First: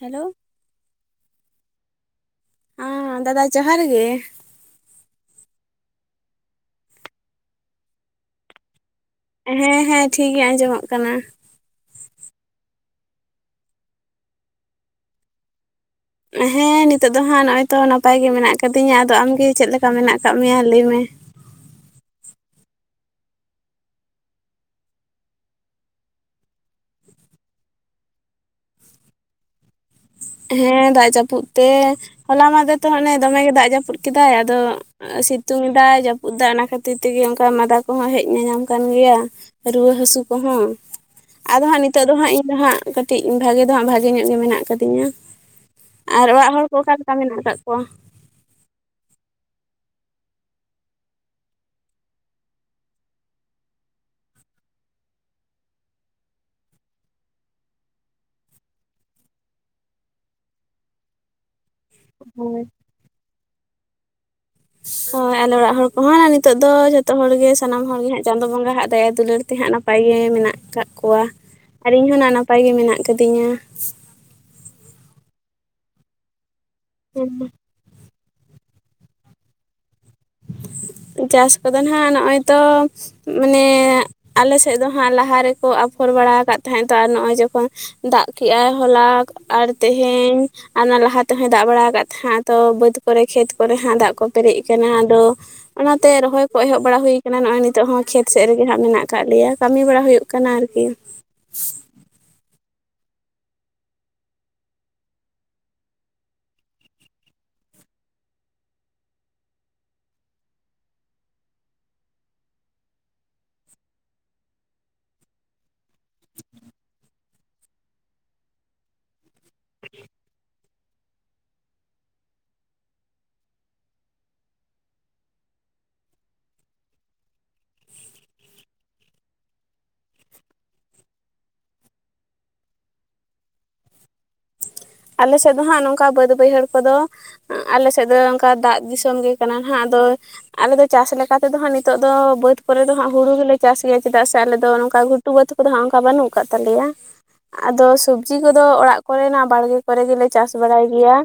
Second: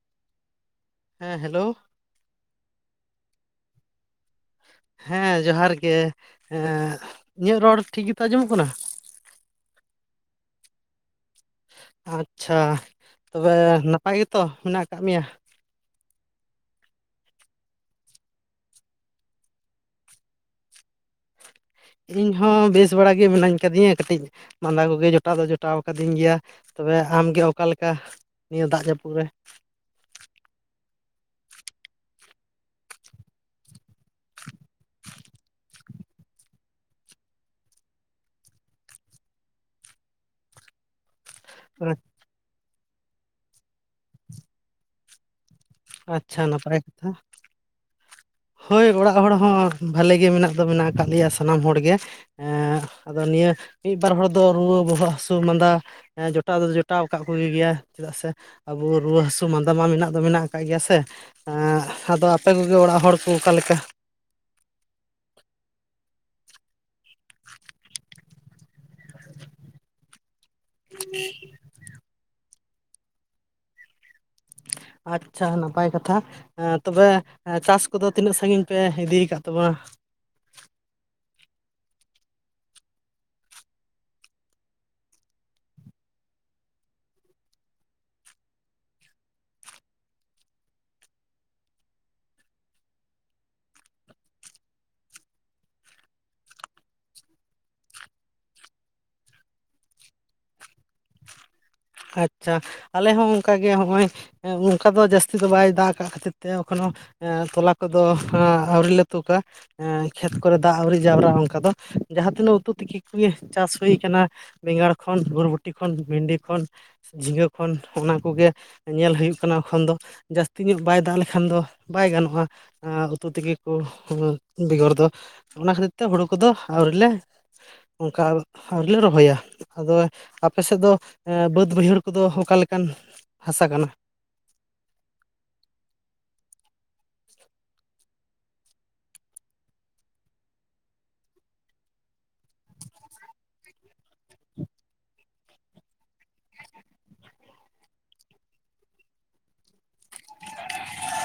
Hello ᱦᱮᱸ hello ᱟᱸ ᱫᱟᱫᱟ ᱡᱚᱦᱟᱨ ᱜᱮ ᱦᱮᱸ ᱡᱚᱦᱟᱨ ᱜᱮ ᱤᱧᱟᱹᱜ ᱨᱚᱲ ᱴᱷᱤᱠ ᱜᱮᱛᱚ ᱟᱸᱡᱚᱢᱚᱜ ᱠᱟᱱᱟ? ᱦᱮᱸ ᱦᱮᱸ ᱴᱷᱤᱠ ᱜᱮ ᱟᱸᱡᱚᱢᱚᱜ ᱠᱟᱱᱟ᱾ ᱟᱪᱪᱷᱟ ᱛᱚᱵᱮ ᱱᱟᱯᱟᱭ ᱜᱮᱛᱚ ᱢᱮᱱᱟᱜ ᱟᱠᱟᱜ ᱢᱮᱭᱟ ᱦᱮᱸ ᱱᱤᱛᱚᱜ ᱫᱚ ᱦᱟᱸᱜ ᱱᱚᱜᱼᱚᱭ ᱛᱚ ᱱᱟᱯᱟᱭ ᱜᱮ ᱢᱮᱱᱟᱜ ᱟᱠᱟᱫᱤᱧᱟ, ᱟᱫᱚ ᱟᱢᱜᱮ ᱪᱮᱫ ᱞᱮᱠᱟ ᱢᱮᱱᱟᱜ ᱟᱠᱟᱫ ᱢᱮᱭᱟ ᱞᱟᱹᱭ ᱢᱮ? ᱤᱧ ᱦᱚᱸ ᱵᱮᱥ ᱵᱟᱲᱟ ᱜᱮ ᱢᱤᱱᱟᱹᱧ ᱠᱟᱫᱤᱧᱟ ᱠᱟᱹᱴᱤᱡ᱾ ᱢᱟᱸᱫᱟ ᱠᱚᱜᱮ ᱡᱚᱴᱟᱣ ᱫᱚ ᱡᱚᱴᱟᱣ ᱠᱟᱹᱫᱤᱧ ᱜᱮᱭᱟ ᱛᱚᱵᱮ ᱟᱢᱜᱮ ᱚᱠᱟ ᱞᱮᱠᱟ? ᱱᱤᱭᱟᱹ ᱫᱟᱜ ᱡᱟᱹᱯᱩᱫ ᱨᱮ᱾ ᱦᱮᱸ ᱫᱟᱜ ᱡᱟᱹᱯᱩᱫ ᱛᱮ, ᱦᱚᱞᱟ ᱢᱟᱫᱷᱮᱨ ᱛᱚ ᱚᱱᱮ ᱫᱚᱢᱮ ᱜᱮ ᱫᱟᱜ ᱡᱟᱹᱯᱩᱫ ᱠᱮᱫᱟᱭ ᱟᱫᱚ᱾ ᱥᱤᱛᱩᱝ ᱫᱟᱭ, ᱡᱟᱹᱯᱩᱫ ᱫᱟ ᱚᱱᱟ ᱠᱷᱟᱹᱛᱤᱨ ᱛᱮᱜᱮ ᱚᱱᱠᱟ ᱢᱟᱫᱟ ᱠᱚᱦᱚᱸ ᱦᱮᱡ ᱧᱟᱧᱟᱢ ᱠᱟᱱ ᱜᱮᱭᱟ᱾ ᱨᱩᱣᱟᱹ ᱦᱟᱹᱥᱩ ᱠᱚᱦᱚᱸ᱾ ᱟᱫᱚ ᱦᱟᱸᱜ ᱱᱤᱛᱚᱜ ᱫᱚ ᱦᱟᱸᱜ ᱤᱧ ᱫᱚ ᱦᱟᱸᱜ ᱠᱟᱹᱴᱤᱡ ᱵᱷᱟᱜᱮ ᱫᱚ ᱦᱟᱸᱜ, ᱵᱷᱟᱜᱮ ᱧᱚᱜ ᱜᱮ ᱢᱮᱱᱟᱜ ᱟᱠᱟᱫᱤᱧᱟ᱾ ᱟᱨ ᱟᱪᱪᱷᱟ ᱚᱲᱟᱜ ᱦᱚᱲ ᱠᱚ ᱱᱟᱯᱟᱭ ᱠᱟᱛᱷᱟ ᱚᱠᱟᱞᱮᱠᱟ ᱢᱮᱱᱟᱜ ᱟᱠᱟᱫ ᱠᱚᱣᱟ? ᱦᱳᱭ ᱚᱲᱟᱜ ᱦᱚᱲ ᱦᱚᱸ ᱵᱷᱟᱞᱮ ᱜᱮ ᱢᱮᱱᱟᱜ ᱫᱚ ᱢᱮᱱᱟᱜ ᱟᱠᱟᱫ ᱞᱮᱭᱟ ᱥᱟᱱᱟᱢ ᱦᱚᱲᱜᱮ᱾ ᱮ ᱟᱫᱚ ᱱᱤᱭᱟᱹ ᱢᱤᱫ ᱵᱟᱨ ᱦᱚᱲ ᱫᱚ, ᱨᱩᱣᱟᱹ, ᱵᱚᱦᱚᱜ ᱦᱟᱹᱥᱩ, ᱢᱟᱸᱫᱟ ᱦᱮᱸ ᱡᱚᱴᱟᱣ ᱫᱚ ᱡᱚᱴᱟᱣ ᱟᱠᱟᱫ ᱠᱚᱜᱮ ᱜᱮᱭᱟ, ᱪᱮᱫᱟᱜ ᱥᱮ ᱟᱵᱚ ᱨᱩᱣᱟᱹ ᱦᱟᱹᱥᱩ ᱢᱟᱫᱟ ᱢᱟ ᱢᱮᱱᱟᱜ ᱫᱚ ᱢᱮᱱᱟᱜ ᱠᱚ ᱱᱟᱯᱟᱭ ᱜᱮᱭᱟ ᱥᱮ, ᱟᱫᱚ ᱟᱯᱮ ᱦᱳᱭ ᱠᱚᱜᱮ ᱚᱲᱟᱜ ᱦᱚᱲ ᱠᱚ ᱚᱠᱟᱞᱮᱠᱟ? ᱦᱳᱭ ᱟᱞᱮ ᱚᱲᱟᱜ ᱦᱚᱲ ᱠᱚᱦᱚᱸ ᱱᱤᱛᱳᱜ ᱫᱚ ᱡᱷᱚᱛᱚ ᱦᱚᱲᱜ ᱥᱟᱱᱟᱢ ᱦᱚᱲᱜ ᱜᱮ ᱦᱟᱸᱜ ᱪᱟᱸᱫᱳ ᱵᱚᱸᱜᱟ ᱦᱟᱜ ᱫᱟᱭᱟ ᱫᱩᱞᱟᱹᱲ ᱛᱮᱦᱟᱸᱜ ᱱᱟᱯᱟᱭ ᱜᱮ ᱢᱮᱱᱟᱜ ᱟᱠᱟᱜ ᱠᱚᱣᱟ, ᱟᱨ ᱤᱧ ᱦᱚᱸ ᱱᱟ ᱱᱟᱯᱟᱭ ᱜᱮ ᱢᱮᱱᱟᱜ ᱠᱟᱫᱤᱧᱟ᱾ ᱟᱪᱷᱟ ᱱᱟᱯᱟᱭ ᱠᱟᱛᱷᱟ, ᱛᱚᱵᱮ ᱪᱟᱥ ᱠᱚᱫᱚ ᱛᱤᱱᱟᱹᱜ ᱥᱟᱺᱜᱤᱧ ᱯᱮ ᱤᱫᱤᱠᱟᱫ ᱛᱟᱵᱱᱟ᱾ ᱪᱟᱥ ᱠᱚᱫᱚ, ᱦᱟᱜ ᱱᱚᱜᱼᱚᱭ ᱛᱚ ᱢᱟᱱᱮ, ᱟᱞᱮ ᱥᱮᱫ ᱫᱚ ᱦᱟᱸᱜ ᱞᱟᱦᱟ ᱨᱮᱠᱚ ᱟᱯᱷᱚᱨ ᱵᱟᱲᱟ ᱟᱠᱟᱜ ᱛᱟᱦᱮᱸᱫ ᱛᱚ, ᱟᱨ ᱱᱚᱜᱼᱚᱭ ᱡᱚᱠᱷᱚᱱ ᱫᱟᱜ ᱠᱮᱜᱟᱭ ᱦᱚᱞᱟ ᱟᱨ ᱛᱮᱦᱮᱧ ᱟᱨ ᱚᱱᱟ ᱞᱟᱦᱟ ᱛᱮᱦᱚᱸᱭ ᱫᱟᱜ ᱵᱟᱲᱟ ᱟᱠᱟᱫ ᱛᱟᱦᱮᱸᱱᱟ ᱛᱚ, ᱵᱟᱹᱫ ᱠᱚᱨᱮ, ᱠᱷᱮᱛ ᱠᱚᱨᱮ ᱦᱟᱜ ᱫᱟᱜ ᱠᱚ ᱯᱮᱨᱮᱡ ᱟᱠᱟᱱᱟ᱾ [unintelligible] ᱚᱱᱟᱛᱮ ᱨᱚᱦᱚᱭ ᱠᱚ ᱮᱦᱚᱵ ᱵᱟᱲᱟ ᱦᱩᱭ ᱟᱠᱟᱱᱟ, ᱱᱚᱜᱼᱚᱭ ᱱᱤᱛᱚᱜ ᱦᱚᱸ ᱠᱷᱮᱛ ᱥᱮᱫ ᱨᱮᱜᱮ ᱦᱜ ᱢᱮᱱᱟᱜ ᱟᱠᱟᱫ ᱞᱮᱭᱟ, ᱠᱟᱹᱢᱤ ᱵᱟᱲᱟ ᱦᱩᱭᱩᱜ ᱠᱟᱱᱟ ᱟᱨᱠᱤ᱾ ᱟᱪᱷᱟ, ᱟᱞᱮ ᱦᱚᱸ ᱚᱱᱠᱟ ᱜᱮ ᱦᱚᱜᱼᱚᱭ ᱦᱮᱸᱚᱱᱠᱟ ᱫᱚ, ᱡᱟᱹᱥᱛᱤ ᱫᱚ, ᱵᱟᱭ ᱫᱟᱜ ᱠᱟᱜ ᱠᱷᱟᱹᱛᱤᱨ ᱛᱮ, ᱮᱠᱷᱚᱱᱳ ᱮᱸᱛᱚᱞᱟ ᱠᱚᱫᱚ ᱟᱹᱣᱨᱤ ᱞᱮ ᱛᱩᱠᱟ᱾ ᱦᱮᱸ ᱠᱷᱮᱛ ᱠᱚᱨᱮ ᱫᱟᱜ ᱟᱹᱣᱤᱡ ᱡᱟᱣᱨᱟᱜᱼᱟ ᱚᱱᱠᱟ ᱫᱚ, ᱡᱟᱦᱟᱸ ᱛᱤᱱᱟᱹᱜ ᱩᱛᱩ ᱛᱤᱠᱤ ᱠᱚᱜᱮ ᱪᱟᱥ ᱦᱩᱭ ᱠᱟᱱᱟ᱾ ᱵᱮᱸᱜᱟᱲ ᱠᱷᱚᱱ‌ ᱵᱩᱨᱵᱚᱴᱤ ᱠᱷᱚᱱ ᱵᱷᱤᱱᱰᱤ ᱠᱷᱚᱱ ᱡᱷᱤᱸᱜᱟᱹ ᱠᱷᱚᱱ, ᱚᱱᱟ ᱠᱚᱜᱮ ᱧᱮᱞ ᱦᱩᱭᱩᱜ ᱠᱟᱱᱟ ᱮᱠᱷᱚᱱ ᱫᱚ ᱡᱟᱹᱥᱛᱤ᱾ ᱛᱤᱧᱚᱜ ᱵᱟᱭ ᱫᱟᱜ ᱞᱮᱠᱷᱟᱱ ᱫᱚ ᱵᱟᱭ ᱜᱟᱱᱚᱜᱼᱟ ᱩᱛᱩ ᱛᱮᱜᱮ ᱠᱚ ᱵᱮᱜᱚᱨ ᱫᱚ᱾ ᱚᱱᱟ ᱠᱷᱟᱹᱛᱤᱨ ᱛᱮ ᱦᱩᱲᱩ ᱠᱚᱫᱚ ᱟᱹᱣᱨᱤ ᱞᱮ ᱚᱱᱠᱟ ᱟᱣᱨᱤᱞᱮ ᱨᱚᱦᱚᱭᱟ᱾ ᱟᱫᱚ ᱟᱯᱮ ᱥᱮᱫ ᱫᱚ? ᱦᱮᱸ ᱵᱟᱹᱫᱽ ᱵᱟᱹᱭᱦᱟᱹᱲ ᱠᱚᱫᱚ ᱚᱠᱟ ᱞᱮᱠᱟᱱ ᱦᱟᱥᱟ ᱠᱟᱱᱟ? ᱟᱞᱮ ᱥᱮᱫ ᱫᱚ ᱦᱟᱸᱜ, ᱱᱚᱝᱠᱟ ᱵᱟᱹᱫ ᱵᱟᱹᱭᱦᱟᱹᱲ ᱠᱚᱫᱚ᱾ ᱟᱞᱮ ᱥᱮᱫ ᱫᱚ ᱚᱱᱠᱟ ᱫᱟᱜ ᱫᱤᱥᱚᱢ ᱜᱮ ᱠᱟᱱᱟ ᱦᱟᱸᱜ ᱟᱫᱚ ᱟᱞᱮ ᱫᱚ ᱪᱟᱥ ᱞᱮᱠᱟᱛᱮᱫᱚ ᱦᱟᱸᱜ ᱱᱤᱛᱚᱜ ᱫᱚ, ᱵᱟᱹᱫᱽ ᱠᱚᱨᱮ ᱫᱚ ᱦᱟᱸᱜ ᱦᱩᱲᱩ ᱜᱮᱞᱮ ᱪᱟᱥ ᱜᱮᱭᱟ ᱪᱮᱫᱟᱜ ᱥᱮ ᱟᱞᱮᱫᱚ ᱱᱚᱝᱠᱟ ᱴᱩᱵᱟᱹ ᱠᱚᱫᱚ ᱚᱱᱠᱟ ᱵᱟᱹᱱᱩᱜ ᱟᱠᱟᱫ ᱛᱟᱞᱮᱭᱟ, ᱟᱫᱚ ᱥᱚᱵᱽᱡᱤ ᱠᱚᱫᱚ ᱚᱲᱟᱜ ᱠᱚᱨᱮᱱᱟᱜ ᱵᱟᱲᱜᱮ ᱠᱚᱨᱮ ᱜᱮᱞᱮ ᱪᱟᱥ ᱵᱟᱲᱟᱭ ᱜᱮᱭᱟ᱾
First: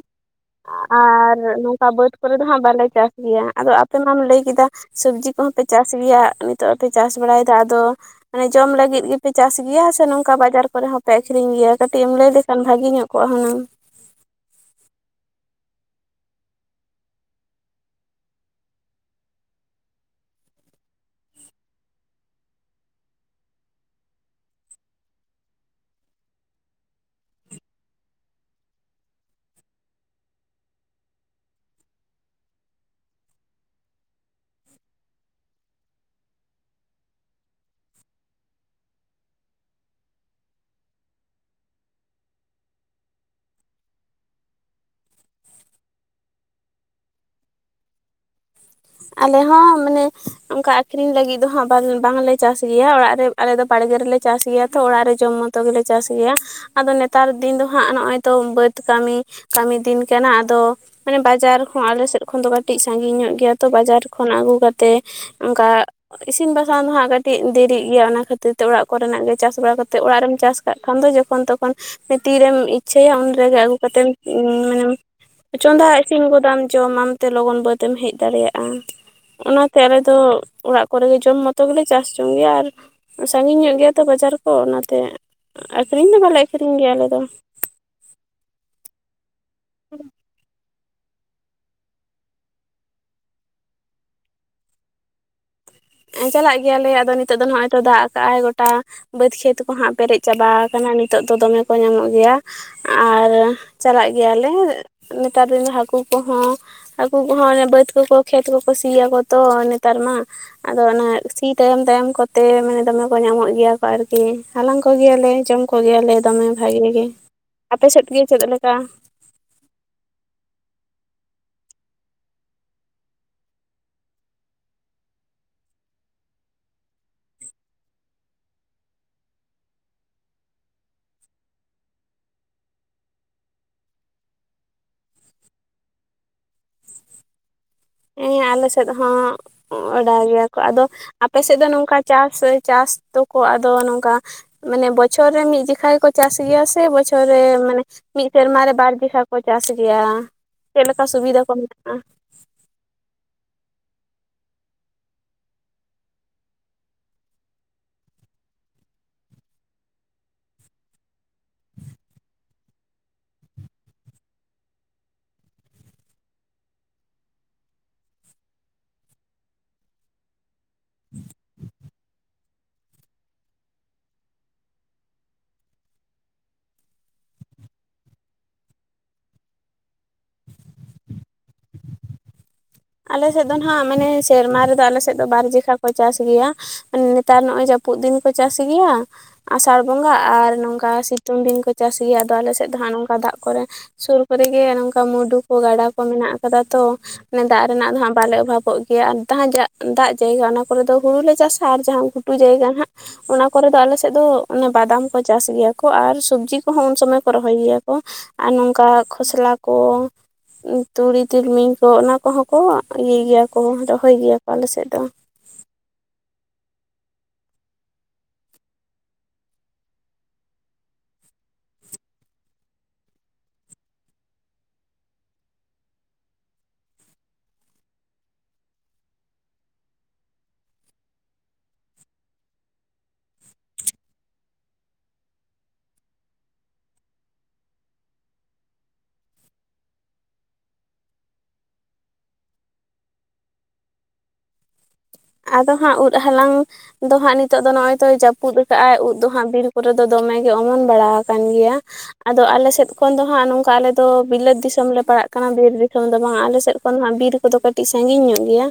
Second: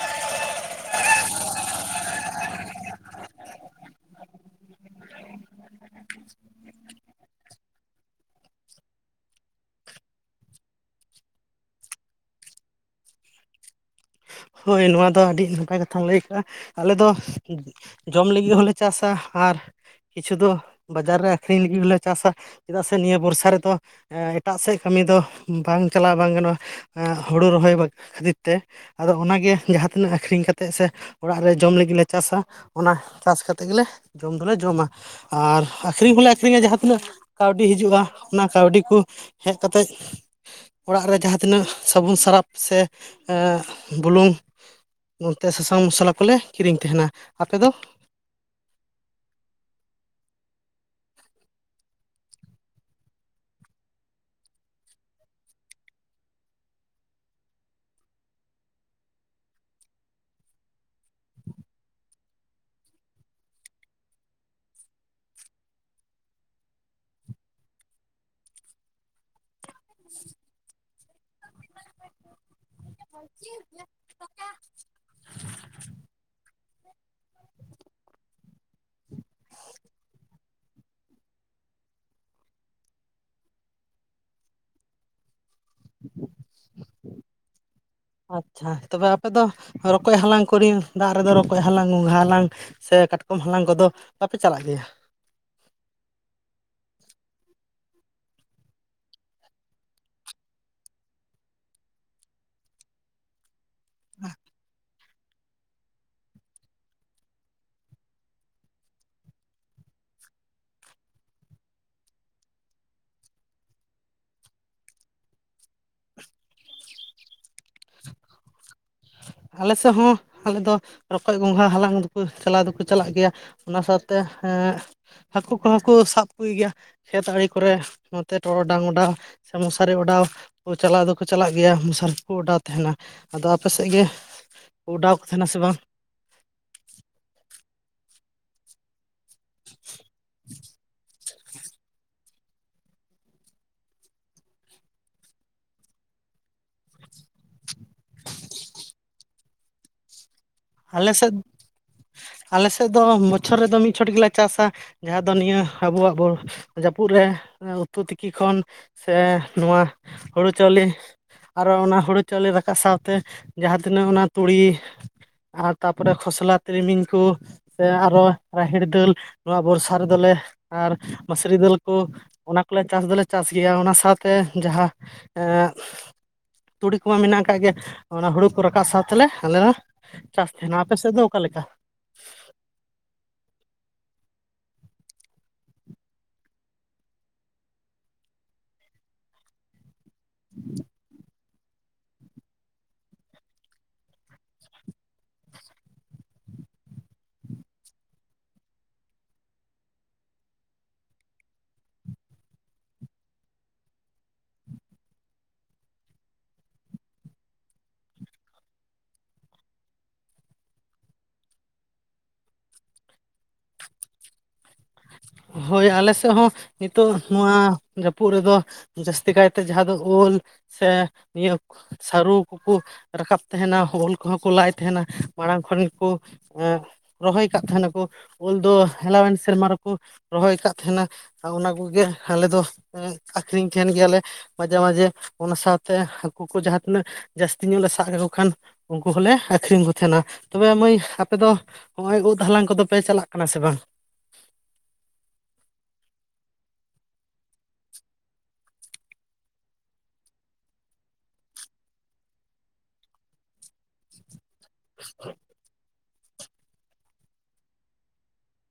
ᱟᱨ ᱱᱚᱝᱠᱟ ᱵᱟᱹᱫᱽ ᱠᱚᱨᱮ ᱫᱚ ᱦᱟᱸᱜ ᱵᱟᱞᱮ ᱪᱟᱥ ᱜᱮᱭᱟ᱾ ᱟᱫᱚ ᱟᱯᱮ ᱢᱟᱢ ᱞᱟᱹᱭ ᱠᱮᱫᱟ, ᱥᱚᱵᱽᱡᱤ ᱠᱚᱦᱚᱸᱯᱮ ᱪᱟᱥ ᱜᱮᱭᱟ, ᱱᱤᱛᱚᱜ ᱯᱮ ᱪᱟᱥ ᱵᱟᱲᱟᱭᱮᱫᱟ ᱟᱫᱚ ᱢᱟᱱᱮ ᱡᱚᱢ ᱞᱟᱹᱜᱤᱫ ᱜᱮᱯᱮ ᱪᱟᱥ ᱜᱮᱭᱟ ᱥᱮ ᱱᱚᱝᱠᱟ ᱵᱟᱡᱟᱨ ᱠᱚᱨᱮᱜ ᱦᱚᱸᱯᱮ ᱟᱠᱷᱨᱤᱧ ᱜᱮᱭᱟ ᱠᱟᱹᱴᱤᱡ ᱮᱢ ᱞᱟᱹᱭ ᱞᱮᱠᱷᱟᱱ ᱵᱷᱟᱜᱤ ᱧᱚᱜ ᱠᱚᱜᱼᱟ ᱦᱩᱱᱟᱹᱝ᱾ [inaudible] ᱦᱳᱭ ᱱᱚᱣᱟ ᱫᱚ ᱟᱹᱰᱤ ᱱᱟᱯᱟᱭ ᱠᱟᱛᱷᱟᱢ ᱞᱟᱹᱭ ᱟᱠᱟᱜᱼᱟ ᱟᱞᱮ ᱫᱚ ᱡᱚᱢ ᱞᱟᱹᱜᱤᱫ ᱦᱚᱞᱮ ᱪᱟᱥᱟ ᱟᱨ ᱠᱤᱪᱷᱩ ᱫᱚ ᱵᱟᱡᱟᱨ ᱨᱮ ᱟᱠᱠᱷᱨᱤᱧ ᱞᱟᱹᱜᱤᱫ ᱦᱚᱞᱮ ᱪᱟᱥᱟ᱾ ᱪᱮᱫᱟᱜ ᱥᱮ ᱱᱤᱭᱟᱹ ᱵᱚᱨᱥᱟ ᱨᱮᱫᱚ᱾ ᱮᱴᱟᱜ ᱥᱮᱫ ᱠᱟᱹᱢᱤ ᱫᱚ ᱵᱟᱝ ᱪᱟᱞᱟᱣ ᱵᱟᱝ ᱜᱟᱱᱚᱜᱼᱟ᱾ ᱮᱸᱜ ᱦᱩᱲᱩ ᱨᱚᱦᱚᱭ ᱠᱷᱟᱹᱛᱤᱨ ᱛᱮ ᱟᱫᱚ ᱚᱱᱟᱜᱮ ᱡᱟᱦᱟᱸ ᱛᱤᱱᱟᱹᱜ ᱟᱠᱷᱨᱤᱧ ᱠᱟᱛᱮᱜ ᱥᱮ ᱚᱲᱟᱜ ᱨᱮ ᱡᱚᱢ ᱞᱟᱹᱜᱤᱫᱞᱮ ᱪᱟᱥᱟ, ᱚᱱᱟ ᱪᱟᱥ ᱠᱟᱛᱮᱫ ᱜᱮᱞᱮ ᱡᱚᱢ ᱫᱚᱞᱮ ᱡᱚᱢᱟ᱾ ᱟᱨ ᱟᱠᱷᱨᱤᱧ ᱦᱚᱞᱮ ᱟᱠᱷᱨᱤᱧᱟ ᱡᱟᱦᱟᱸ ᱛᱤᱱᱟᱹᱜ ᱠᱟᱹᱣᱰᱤ ᱦᱤᱡᱩᱜᱼᱟ, ᱚᱱᱟ ᱠᱟᱹᱣᱰᱤ ᱠᱚ ᱦᱮᱡᱛᱮᱫ ᱚᱲᱟᱜ ᱨᱮ ᱡᱟᱦᱟᱸ ᱛᱤᱱᱟᱹᱜ ᱥᱟᱵᱚᱱ ᱥᱟᱨᱟᱯ ᱥᱮ ᱵᱩᱞᱩᱝ ᱱᱚᱛᱮ ᱥᱟᱥᱟᱝ ᱢᱚᱥᱞᱟ ᱠᱚᱞᱮ ᱠᱤᱨᱤᱧ ᱛᱟᱦᱮᱱᱟ ᱟᱯᱮ ᱫᱚ? ᱟᱞᱮ ᱦᱚᱸ ᱢᱟᱱᱮ ᱚᱱᱠᱟ ᱟᱠᱠᱷᱨᱤᱧ ᱞᱟᱹᱜᱤᱫ ᱫᱚ ᱦᱟᱸᱜ ᱵᱟᱝᱞᱮ ᱪᱟᱥ ᱜᱮᱭᱟ᱾ ᱚᱲᱟᱜ ᱨᱮ ᱟᱞᱮ ᱫᱚ ᱵᱟᱲᱜᱮ ᱨᱮᱞᱮ ᱪᱟᱥ ᱜᱮᱭᱟ ᱛᱚ᱾ ᱚᱲᱟᱜ ᱨᱮ ᱡᱚᱢ ᱢᱚᱛᱚ ᱜᱮᱞᱮ ᱪᱟᱥ ᱜᱮᱭᱟ᱾ ᱟᱫᱚ ᱱᱮᱛᱟᱨ ᱫᱤᱱ ᱫᱚ ᱦᱟᱸᱜ ᱱᱚᱜᱼᱚᱭ ᱛᱚ ᱵᱟᱹᱫ ᱠᱟᱹᱢᱤ, ᱠᱟᱹᱢᱤ ᱫᱤᱱ ᱠᱟᱱᱟ ᱟᱫᱚ ᱢᱟᱱᱮ ᱵᱟᱡᱟᱨ ᱦᱚᱸ ᱟᱞᱮᱥᱮᱫ ᱠᱷᱚᱱ ᱫᱚ ᱠᱟᱹᱴᱤᱡ ᱥᱟᱺᱜᱤᱧ ᱧᱚᱜ ᱜᱮᱭᱟ ᱛᱚ ᱵᱟᱡᱟᱨ ᱠᱷᱚᱱ ᱟᱹᱜᱩ ᱠᱟᱛᱮ ᱚᱱᱠᱟ ᱤᱥᱤᱱ ᱵᱟᱥᱟᱝ ᱫᱚ ᱦᱟᱸᱜ ᱠᱟᱹᱴᱤᱡ ᱫᱮᱨᱤᱜ ᱜᱮᱭᱟ ᱚᱱᱟ ᱠᱷᱟᱹᱛᱤᱨ ᱛᱮ ᱚᱲᱟᱜ ᱠᱚᱨᱮᱱᱟᱜ ᱜᱮ ᱪᱟᱥ ᱵᱟᱲᱟ ᱠᱟᱛᱮ ᱚᱲᱟᱜ ᱨᱮᱢ ᱪᱟᱥ ᱠᱟᱜ ᱠᱷᱟᱱ ᱫᱚ ᱡᱚᱠᱷᱚᱱ ᱛᱚᱠᱷᱚᱱ ᱛᱤᱨᱮᱢ ᱤᱪᱪᱷᱟᱹᱭᱟ ᱩᱱ ᱨᱮᱜᱮ [unintelligible] ᱠᱟᱛᱮᱢ ᱢᱟᱱᱮᱢ ᱪᱚᱸᱫᱟ ᱤᱥᱤᱱ ᱜᱚᱫᱟᱢ ᱡᱚᱢ ᱟ ᱛᱮ ᱞᱚᱜᱚᱱ ᱵᱟᱹᱫᱽ ᱮᱢ ᱦᱮᱡ ᱫᱟᱲᱮᱭᱟᱜᱼᱟ ᱚᱱᱟᱛᱮ ᱟᱞᱮ ᱫᱚ ᱚᱸᱲᱟᱜ ᱠᱚᱨᱮᱜᱮ ᱡᱚᱢ ᱢᱚᱛᱚ ᱜᱮᱞᱮ ᱪᱟᱥ ᱡᱚᱝ ᱜᱮᱭᱟ ᱟᱨ ᱥᱟᱺᱜᱤᱧ ᱧᱚᱜ ᱜᱮᱭᱟ ᱛᱚ ᱵᱟᱡᱟᱨ ᱠᱚ ᱚᱱᱟᱛᱮ ᱟᱹᱠᱷᱨᱤᱧ ᱫᱚ ᱵᱟᱞᱮ ᱟᱹᱠᱷᱨᱤᱧ ᱜᱮᱭᱟ ᱟᱞᱮ ᱫᱚ ᱟᱪᱪᱷᱟ ᱛᱚᱵᱮ ᱟᱯᱮ ᱫᱚ ᱨᱚᱠᱚᱡ ᱦᱟᱞᱟᱝ ᱠᱚᱨᱮ ᱫᱟᱜ ᱨᱮᱫᱚ ᱨᱚᱠᱚᱡ ᱦᱟᱞᱟᱝ ᱜᱚᱸᱜᱷᱟ ᱦᱟᱞᱟᱝ ᱥᱮ ᱠᱟᱴᱠᱚᱢ ᱦᱟᱞᱟᱝ ᱠᱚᱫᱚ ᱵᱟᱯᱮ ᱪᱟᱞᱟᱜ ᱜᱮᱭᱟ? ᱪᱟᱞᱟᱜ ᱜᱮᱭᱟᱞᱮ ᱟᱫᱚ ᱱᱤᱛᱚᱜ ᱫᱚ ᱱᱚᱜᱼᱚᱭ ᱛᱚ ᱫᱟᱜ ᱟᱠᱟᱜᱼ ᱟᱭ ᱜᱚᱴᱟ ᱵᱟᱹᱫᱽ ᱠᱷᱮᱛ ᱠᱚᱦᱟᱸᱜ ᱯᱮᱨᱮᱡ ᱪᱟᱵᱟ ᱟᱠᱟᱱᱟ ᱱᱤᱛᱚᱜ ᱫᱚ ᱫᱚᱢᱮ ᱠᱚ ᱧᱟᱢᱚᱜ ᱜᱮᱭᱟ ᱟᱨ ᱪᱟᱞᱟᱜ ᱜᱮᱭᱟᱞᱮ ᱱᱮᱛᱟᱨ ᱫᱤᱱ ᱦᱟᱹᱠᱩ ᱠᱚᱦᱚᱸ ᱦᱟᱹᱠᱩ ᱠᱚᱦᱚᱸ ᱚᱱᱮ ᱵᱟᱹᱫᱽ ᱠᱚᱠᱚ ᱠᱷᱮᱛ ᱠᱚᱠᱚ ᱥᱤᱭᱟᱠᱚ ᱛᱚ ᱱᱮᱛᱟᱨ ᱢᱟ, ᱟᱫᱚ ᱚᱱᱟ ᱥᱤ ᱛᱟᱭᱚᱢ ᱛᱟᱭᱚᱢ ᱠᱚᱛᱮ ᱢᱟᱱᱮ ᱫᱚᱢᱮ ᱠᱚ ᱧᱟᱢᱚᱜ ᱜᱮᱭᱟ ᱠᱚ ᱟᱨᱠᱤ ᱦᱟᱞᱟᱝ ᱠᱚᱜᱮᱭᱟᱞᱮ ᱡᱚᱢ ᱠᱚ ᱠᱚᱜᱮᱭᱟᱞᱮ ᱫᱚᱢᱮ ᱵᱷᱟᱜᱮ ᱜᱮ ᱟᱯᱮ ᱥᱮᱫ ᱜᱮ ᱪᱮᱫ ᱞᱮᱠᱟ? ᱟᱞᱮ ᱥᱮᱫ ᱦᱚᱸ ᱟᱞᱮ ᱫᱚ ᱨᱚᱠᱚᱡ ᱜᱚᱸᱜᱷᱟ ᱦᱟᱞᱟᱝ ᱫᱚᱠᱚ ᱪᱟᱞᱟᱣ ᱫᱚᱠᱚ ᱪᱟᱞᱟᱜ ᱜᱮᱭᱟ᱾ ᱚᱱᱟ ᱥᱟᱶᱛᱮ ᱦᱟᱹᱠᱩ ᱠᱚᱦᱚᱸ ᱠᱚ ᱥᱟᱵ ᱠᱚ ᱜᱮᱭᱟ ᱠᱷᱮᱛ ᱟᱸᱲᱮ ᱠᱚᱨᱮ ᱱᱚᱛᱮ ᱴᱚᱨᱚᱰᱟᱝ ᱚᱰᱟᱣ ᱥᱮ ᱢᱚᱥᱟᱨᱤ ᱚᱰᱟᱣ ᱪᱟᱞᱟᱣ ᱫᱚᱠᱚ ᱪᱟᱞᱟᱜ ᱜᱮᱭᱟ ᱢᱥᱟᱨᱤ ᱠᱚᱠᱚ ᱚᱰᱟᱣ ᱛᱟᱦᱮᱱᱟ ᱟᱫᱚ ᱟᱯᱮ ᱥᱮᱫ ᱜᱮ ᱚᱰᱟᱣ ᱠᱚ ᱛᱟᱦᱮᱱᱟ ᱥᱮ ᱵᱟᱝ? ᱦᱮᱸ ᱟᱞᱮ ᱥᱮᱫ ᱦᱚᱸ ᱚᱰᱟᱭ ᱜᱮᱭᱟ ᱠᱚ ᱟᱫᱚ, ᱟᱯᱮ ᱥᱮᱫ ᱫᱚ ᱱᱚᱝᱠᱟ ᱪᱟᱥ ᱪᱟᱥ ᱫᱚᱠᱚ ᱟᱫᱚ ᱱᱚᱝᱠᱟ ᱢᱟᱱᱮ ᱵᱚᱪᱷᱚᱨ ᱨᱮ ᱢᱤᱫ ᱡᱚᱠᱷᱟ ᱜᱮᱠᱚ ᱪᱟᱥ ᱜᱮᱭᱟ ᱥᱮ ᱵᱚᱪᱷᱚᱨ ᱨᱮ ᱢᱟᱱᱮ ᱢᱤᱫ ᱥᱮᱨᱢᱟ ᱨᱮ ᱵᱟᱨ ᱫᱜᱷᱟ ᱠᱚ ᱪᱟᱥ ᱜᱮᱭᱟ ᱪᱮᱫ ᱞᱮᱠᱟ ᱟᱞᱮ ᱥᱮᱫ ᱥᱩᱵᱤᱫᱷᱟ ᱠᱚ ᱢᱮᱱᱟᱜᱼᱟ ᱟᱞᱮᱥᱮᱫ ᱫᱚ ᱵᱚᱪᱷᱚᱨ ᱨᱮᱫᱚ ᱢᱤᱫ ᱪᱷᱚᱴ ᱜᱮᱞᱮ ᱪᱟᱥᱟ ᱡᱟᱦᱟᱸ ᱫᱚ ᱱᱤᱭᱟᱹ ᱟᱵᱚᱣᱟᱜ ᱡᱟᱹᱯᱩᱫ ᱨᱮ ᱩᱛᱩ ᱛᱤᱠᱤ ᱠᱷᱚᱱ ᱥᱮ ᱱᱚᱣᱟ ᱦᱩᱸᱲᱩ ᱪᱟᱣᱞᱮ ᱟᱨᱚ ᱚᱱᱟ ᱦᱩᱸᱲᱩ ᱪᱟᱣᱞᱮ ᱨᱟᱠᱟᱵ ᱥᱟᱶᱛᱮ ᱡᱟᱦᱟᱸ ᱛᱤᱱᱟᱹᱜ ᱚᱱᱟ ᱛᱩᱲᱤ ᱟᱨ ᱛᱟᱯᱚᱨᱮ ᱠᱷᱚᱥᱞᱟ ᱛᱤᱞᱢᱤᱧ ᱠᱚ ᱥᱮ ᱟᱨᱚ ᱨᱟᱦᱮᱲ ᱫᱟᱹᱞ ᱱᱚᱣᱟ ᱵᱚᱨᱥᱟ ᱨᱮᱫᱚᱞᱮ ᱟᱨ ᱢᱟᱹᱥᱨᱤ ᱫᱟᱹᱞ ᱠᱚ ᱚᱱᱟ ᱠᱚᱞᱮ ᱪᱟᱥ ᱫᱚᱞᱮ ᱪᱟᱥ ᱜᱮᱭᱟ ᱚᱱᱟ ᱥᱟᱶᱛᱮ ᱡᱟᱦᱟᱸ ᱮ ᱛᱩᱲᱤ ᱠᱚᱢᱟ ᱢᱮᱱᱟᱜ ᱟᱠᱟᱫ ᱜᱮᱭᱟ ᱚᱱᱟ ᱦᱩᱲᱩ ᱠᱚ ᱨᱟᱠᱟᱵ ᱥᱟᱶᱛᱮᱞᱮ ᱟᱞᱮ ᱫᱚ ᱪᱟᱥ ᱛᱟᱦᱮᱱᱟ᱾ ᱟᱯᱮ ᱥᱮᱫ ᱫᱚ ᱚᱠᱟ ᱞᱮᱠᱟ? ᱟᱞᱮ ᱥᱮᱫ ᱫᱚ ᱱᱟᱦᱟᱜ ᱢᱟᱱᱮ ᱥᱮᱨᱢᱟ ᱨᱮᱫᱚ ᱟᱞᱮ ᱥᱮᱫ ᱫᱚ ᱵᱟᱨᱡᱚᱷᱟ ᱠᱚ ᱪᱟᱥ ᱜᱮᱭᱟ᱾ ᱱᱮᱛᱟᱨ ᱱᱚᱜᱼᱚᱭ ᱡᱟᱹᱯᱩᱫ ᱫᱤᱱ ᱠᱚ ᱪᱟᱥ ᱜᱮᱭᱟ, ᱟᱸᱥᱟᱲ ᱵᱚᱸᱜᱟ ᱟᱨ ᱱᱚᱝᱠᱟ ᱥᱤᱛᱩᱝ ᱫᱤᱱ ᱠᱚ ᱪᱟᱥ ᱜᱮᱭᱟ ᱟᱫᱚ ᱟᱞᱮ ᱥᱮᱫ ᱫᱚ ᱦᱟᱸᱜ ᱱᱚᱝᱠᱟ ᱫᱟᱜ ᱠᱚᱨᱮ ᱥᱩᱨ ᱠᱚᱨᱮᱜᱮ ᱱᱚᱝᱠᱟ ᱢᱩᱰᱩ ᱠᱚ ᱜᱟᱰᱟ ᱠᱚ ᱢᱮᱱᱟᱜ ᱟᱠᱟᱫᱟ ᱛᱚ ᱫᱟᱜ ᱨᱮᱱᱟᱜ ᱫᱚ ᱦᱟᱸᱜ ᱵᱟᱞᱮ ᱚᱵᱷᱟᱵᱚᱜ ᱜᱮᱭᱟ ᱟᱨ ᱡᱟᱦᱟᱸ ᱡᱟᱜ ᱫᱟᱜ ᱡᱟᱭᱜᱟ ᱚᱱᱟ ᱠᱚᱨᱮ ᱫᱚ ᱦᱩᱲᱩᱞᱮ ᱪᱟᱥᱟ ᱟᱨ ᱡᱟᱦᱟᱸᱜ [unintelligible] ᱡᱟᱭᱜᱟ ᱱᱟᱦᱟᱜ ᱚᱱᱟ ᱠᱚᱨᱮ ᱫᱚ ᱟᱞᱮ ᱥᱮᱫ ᱫᱚ ᱚᱱᱮ ᱵᱟᱫᱟᱢ ᱠᱚ ᱪᱟᱥ ᱜᱮᱭᱟ ᱠᱚ ᱟᱨ ᱥᱚᱵᱡᱤ ᱠᱚᱦᱚᱸ ᱩᱱ ᱥᱚᱢᱚᱭ ᱠᱚ ᱨᱚᱦᱚᱭ ᱜᱮᱭᱟ ᱠᱚ ᱟᱨ ᱱᱚᱝᱠᱟ ᱠᱷᱚᱥᱞᱟ ᱠᱚ ᱛᱩᱲᱤ ᱛᱤᱞᱢᱤᱧ ᱠᱚ ᱚᱱᱟ ᱠᱚᱦᱚᱸ ᱠᱚ ᱤᱭᱟᱹᱭ ᱜᱮᱭᱟ ᱠᱚ ᱨᱚᱦᱚᱭ ᱜᱮᱭᱟ ᱠᱚ ᱟᱞᱮᱥᱮᱫ ᱫᱚ ᱦᱳᱭ ᱟᱞᱮ ᱥᱮᱫ ᱦᱚᱸ ᱱᱤᱛᱚᱜ ᱱᱚᱣᱟ ᱡᱟᱹᱯᱩᱫ ᱨᱮᱫᱚ ᱡᱟᱹᱥᱛᱤ ᱠᱟᱭᱛᱮ ᱡᱟᱦᱟᱸ ᱫᱚ ᱳᱞ ᱥᱮ ᱱᱤᱭᱟᱹ ᱥᱟᱹᱨᱩ ᱠᱚᱠᱚ ᱨᱟᱠᱟᱵ ᱛᱟᱦᱮᱱᱟ ᱳᱞ ᱠᱚᱦᱚᱸ ᱠᱚ ᱞᱟᱭ ᱛᱟᱦᱮᱱᱟ ᱢᱟᱲᱟᱝ ᱠᱷᱚᱱ ᱜᱮᱠᱚ ᱮ ᱨᱚᱦᱚᱭ ᱠᱟᱜ ᱛᱟᱦᱮᱱᱟᱠᱚ ᱳᱞ ᱫᱚ ᱦᱮᱞᱟᱣᱮᱱ ᱥᱮᱨᱢᱟ ᱨᱮ ᱠᱚ ᱨᱚᱦᱚᱭ ᱟᱠᱟᱫ ᱛᱟᱦᱮᱱᱟ ᱚᱱᱟ ᱠᱚᱜᱮ ᱟᱞᱮ ᱫᱚ ᱟᱠᱷᱨᱤᱧ ᱛᱟᱦᱮᱱ ᱜᱮᱭᱟᱞᱮ ᱢᱟᱡᱷᱮ ᱢᱟᱡᱷᱮ ᱚᱱᱟ ᱥᱟᱶᱛᱮ ᱦᱟᱹᱠᱩ ᱠᱚ ᱡᱟᱦᱟᱸ ᱛᱤᱱᱟᱹᱜ ᱡᱟᱹᱥᱛᱤ ᱧᱚᱜ ᱞᱮ ᱥᱟᱵ ᱞᱮᱠᱚ ᱠᱷᱟᱱ ᱩᱱᱠᱩ ᱦᱚᱸᱞᱮ ᱟᱠᱷᱨᱤᱧ ᱠᱚ ᱛᱟᱦᱮᱱᱟ ᱛᱚᱵᱮ ᱢᱟᱹᱭ ᱟᱯᱮ ᱫᱚ? ᱱᱚᱜᱼᱚᱭ ᱩᱫ ᱦᱟᱞᱟᱝ ᱠᱚᱫᱚ ᱯᱮ ᱪᱟᱞᱟᱜ ᱠᱟᱱᱟ ᱥᱮ ᱵᱟᱝ? ᱟᱫᱚ ᱦᱟᱸᱜ ᱩᱫ ᱦᱟᱞᱟᱝ ᱫᱚ ᱦᱟᱸᱜ ᱱᱤᱛᱚᱜ ᱫᱚ ᱱᱚᱜ ᱚᱭ ᱛᱚᱭ ᱡᱟᱹᱯᱩᱫ ᱟᱠᱟᱫ ᱟᱭ ᱩᱫ ᱫᱚ ᱦᱟᱸᱜ ᱵᱤᱨ ᱠᱚᱨᱮ ᱫᱚᱢᱮᱜ ᱜᱮ ᱚᱢᱚᱱ ᱵᱟᱲᱟ ᱟᱠᱟᱱ ᱜᱮᱭᱟ ᱟᱫᱚ ᱟᱞᱮ ᱥᱮᱫ ᱠᱷᱚᱱ ᱫᱚ ᱦᱟᱸᱜ ᱱᱚᱝᱠᱟ ᱟᱞᱮ ᱫᱚ ᱵᱤᱞᱟᱹᱛ ᱫᱤᱥᱚᱢ ᱞᱮ ᱯᱟᱲᱟᱜ ᱠᱟᱱᱟ ᱵᱤᱨ ᱫᱚ ᱵᱟᱝ ᱟᱞᱮ ᱥᱮᱫ ᱠᱷᱚᱱ ᱵᱤᱨ ᱠᱚᱫᱚ ᱠᱟᱹᱴᱤᱡ ᱥᱟᱜᱤᱧ ᱧᱚᱜ ᱜᱮᱭᱟ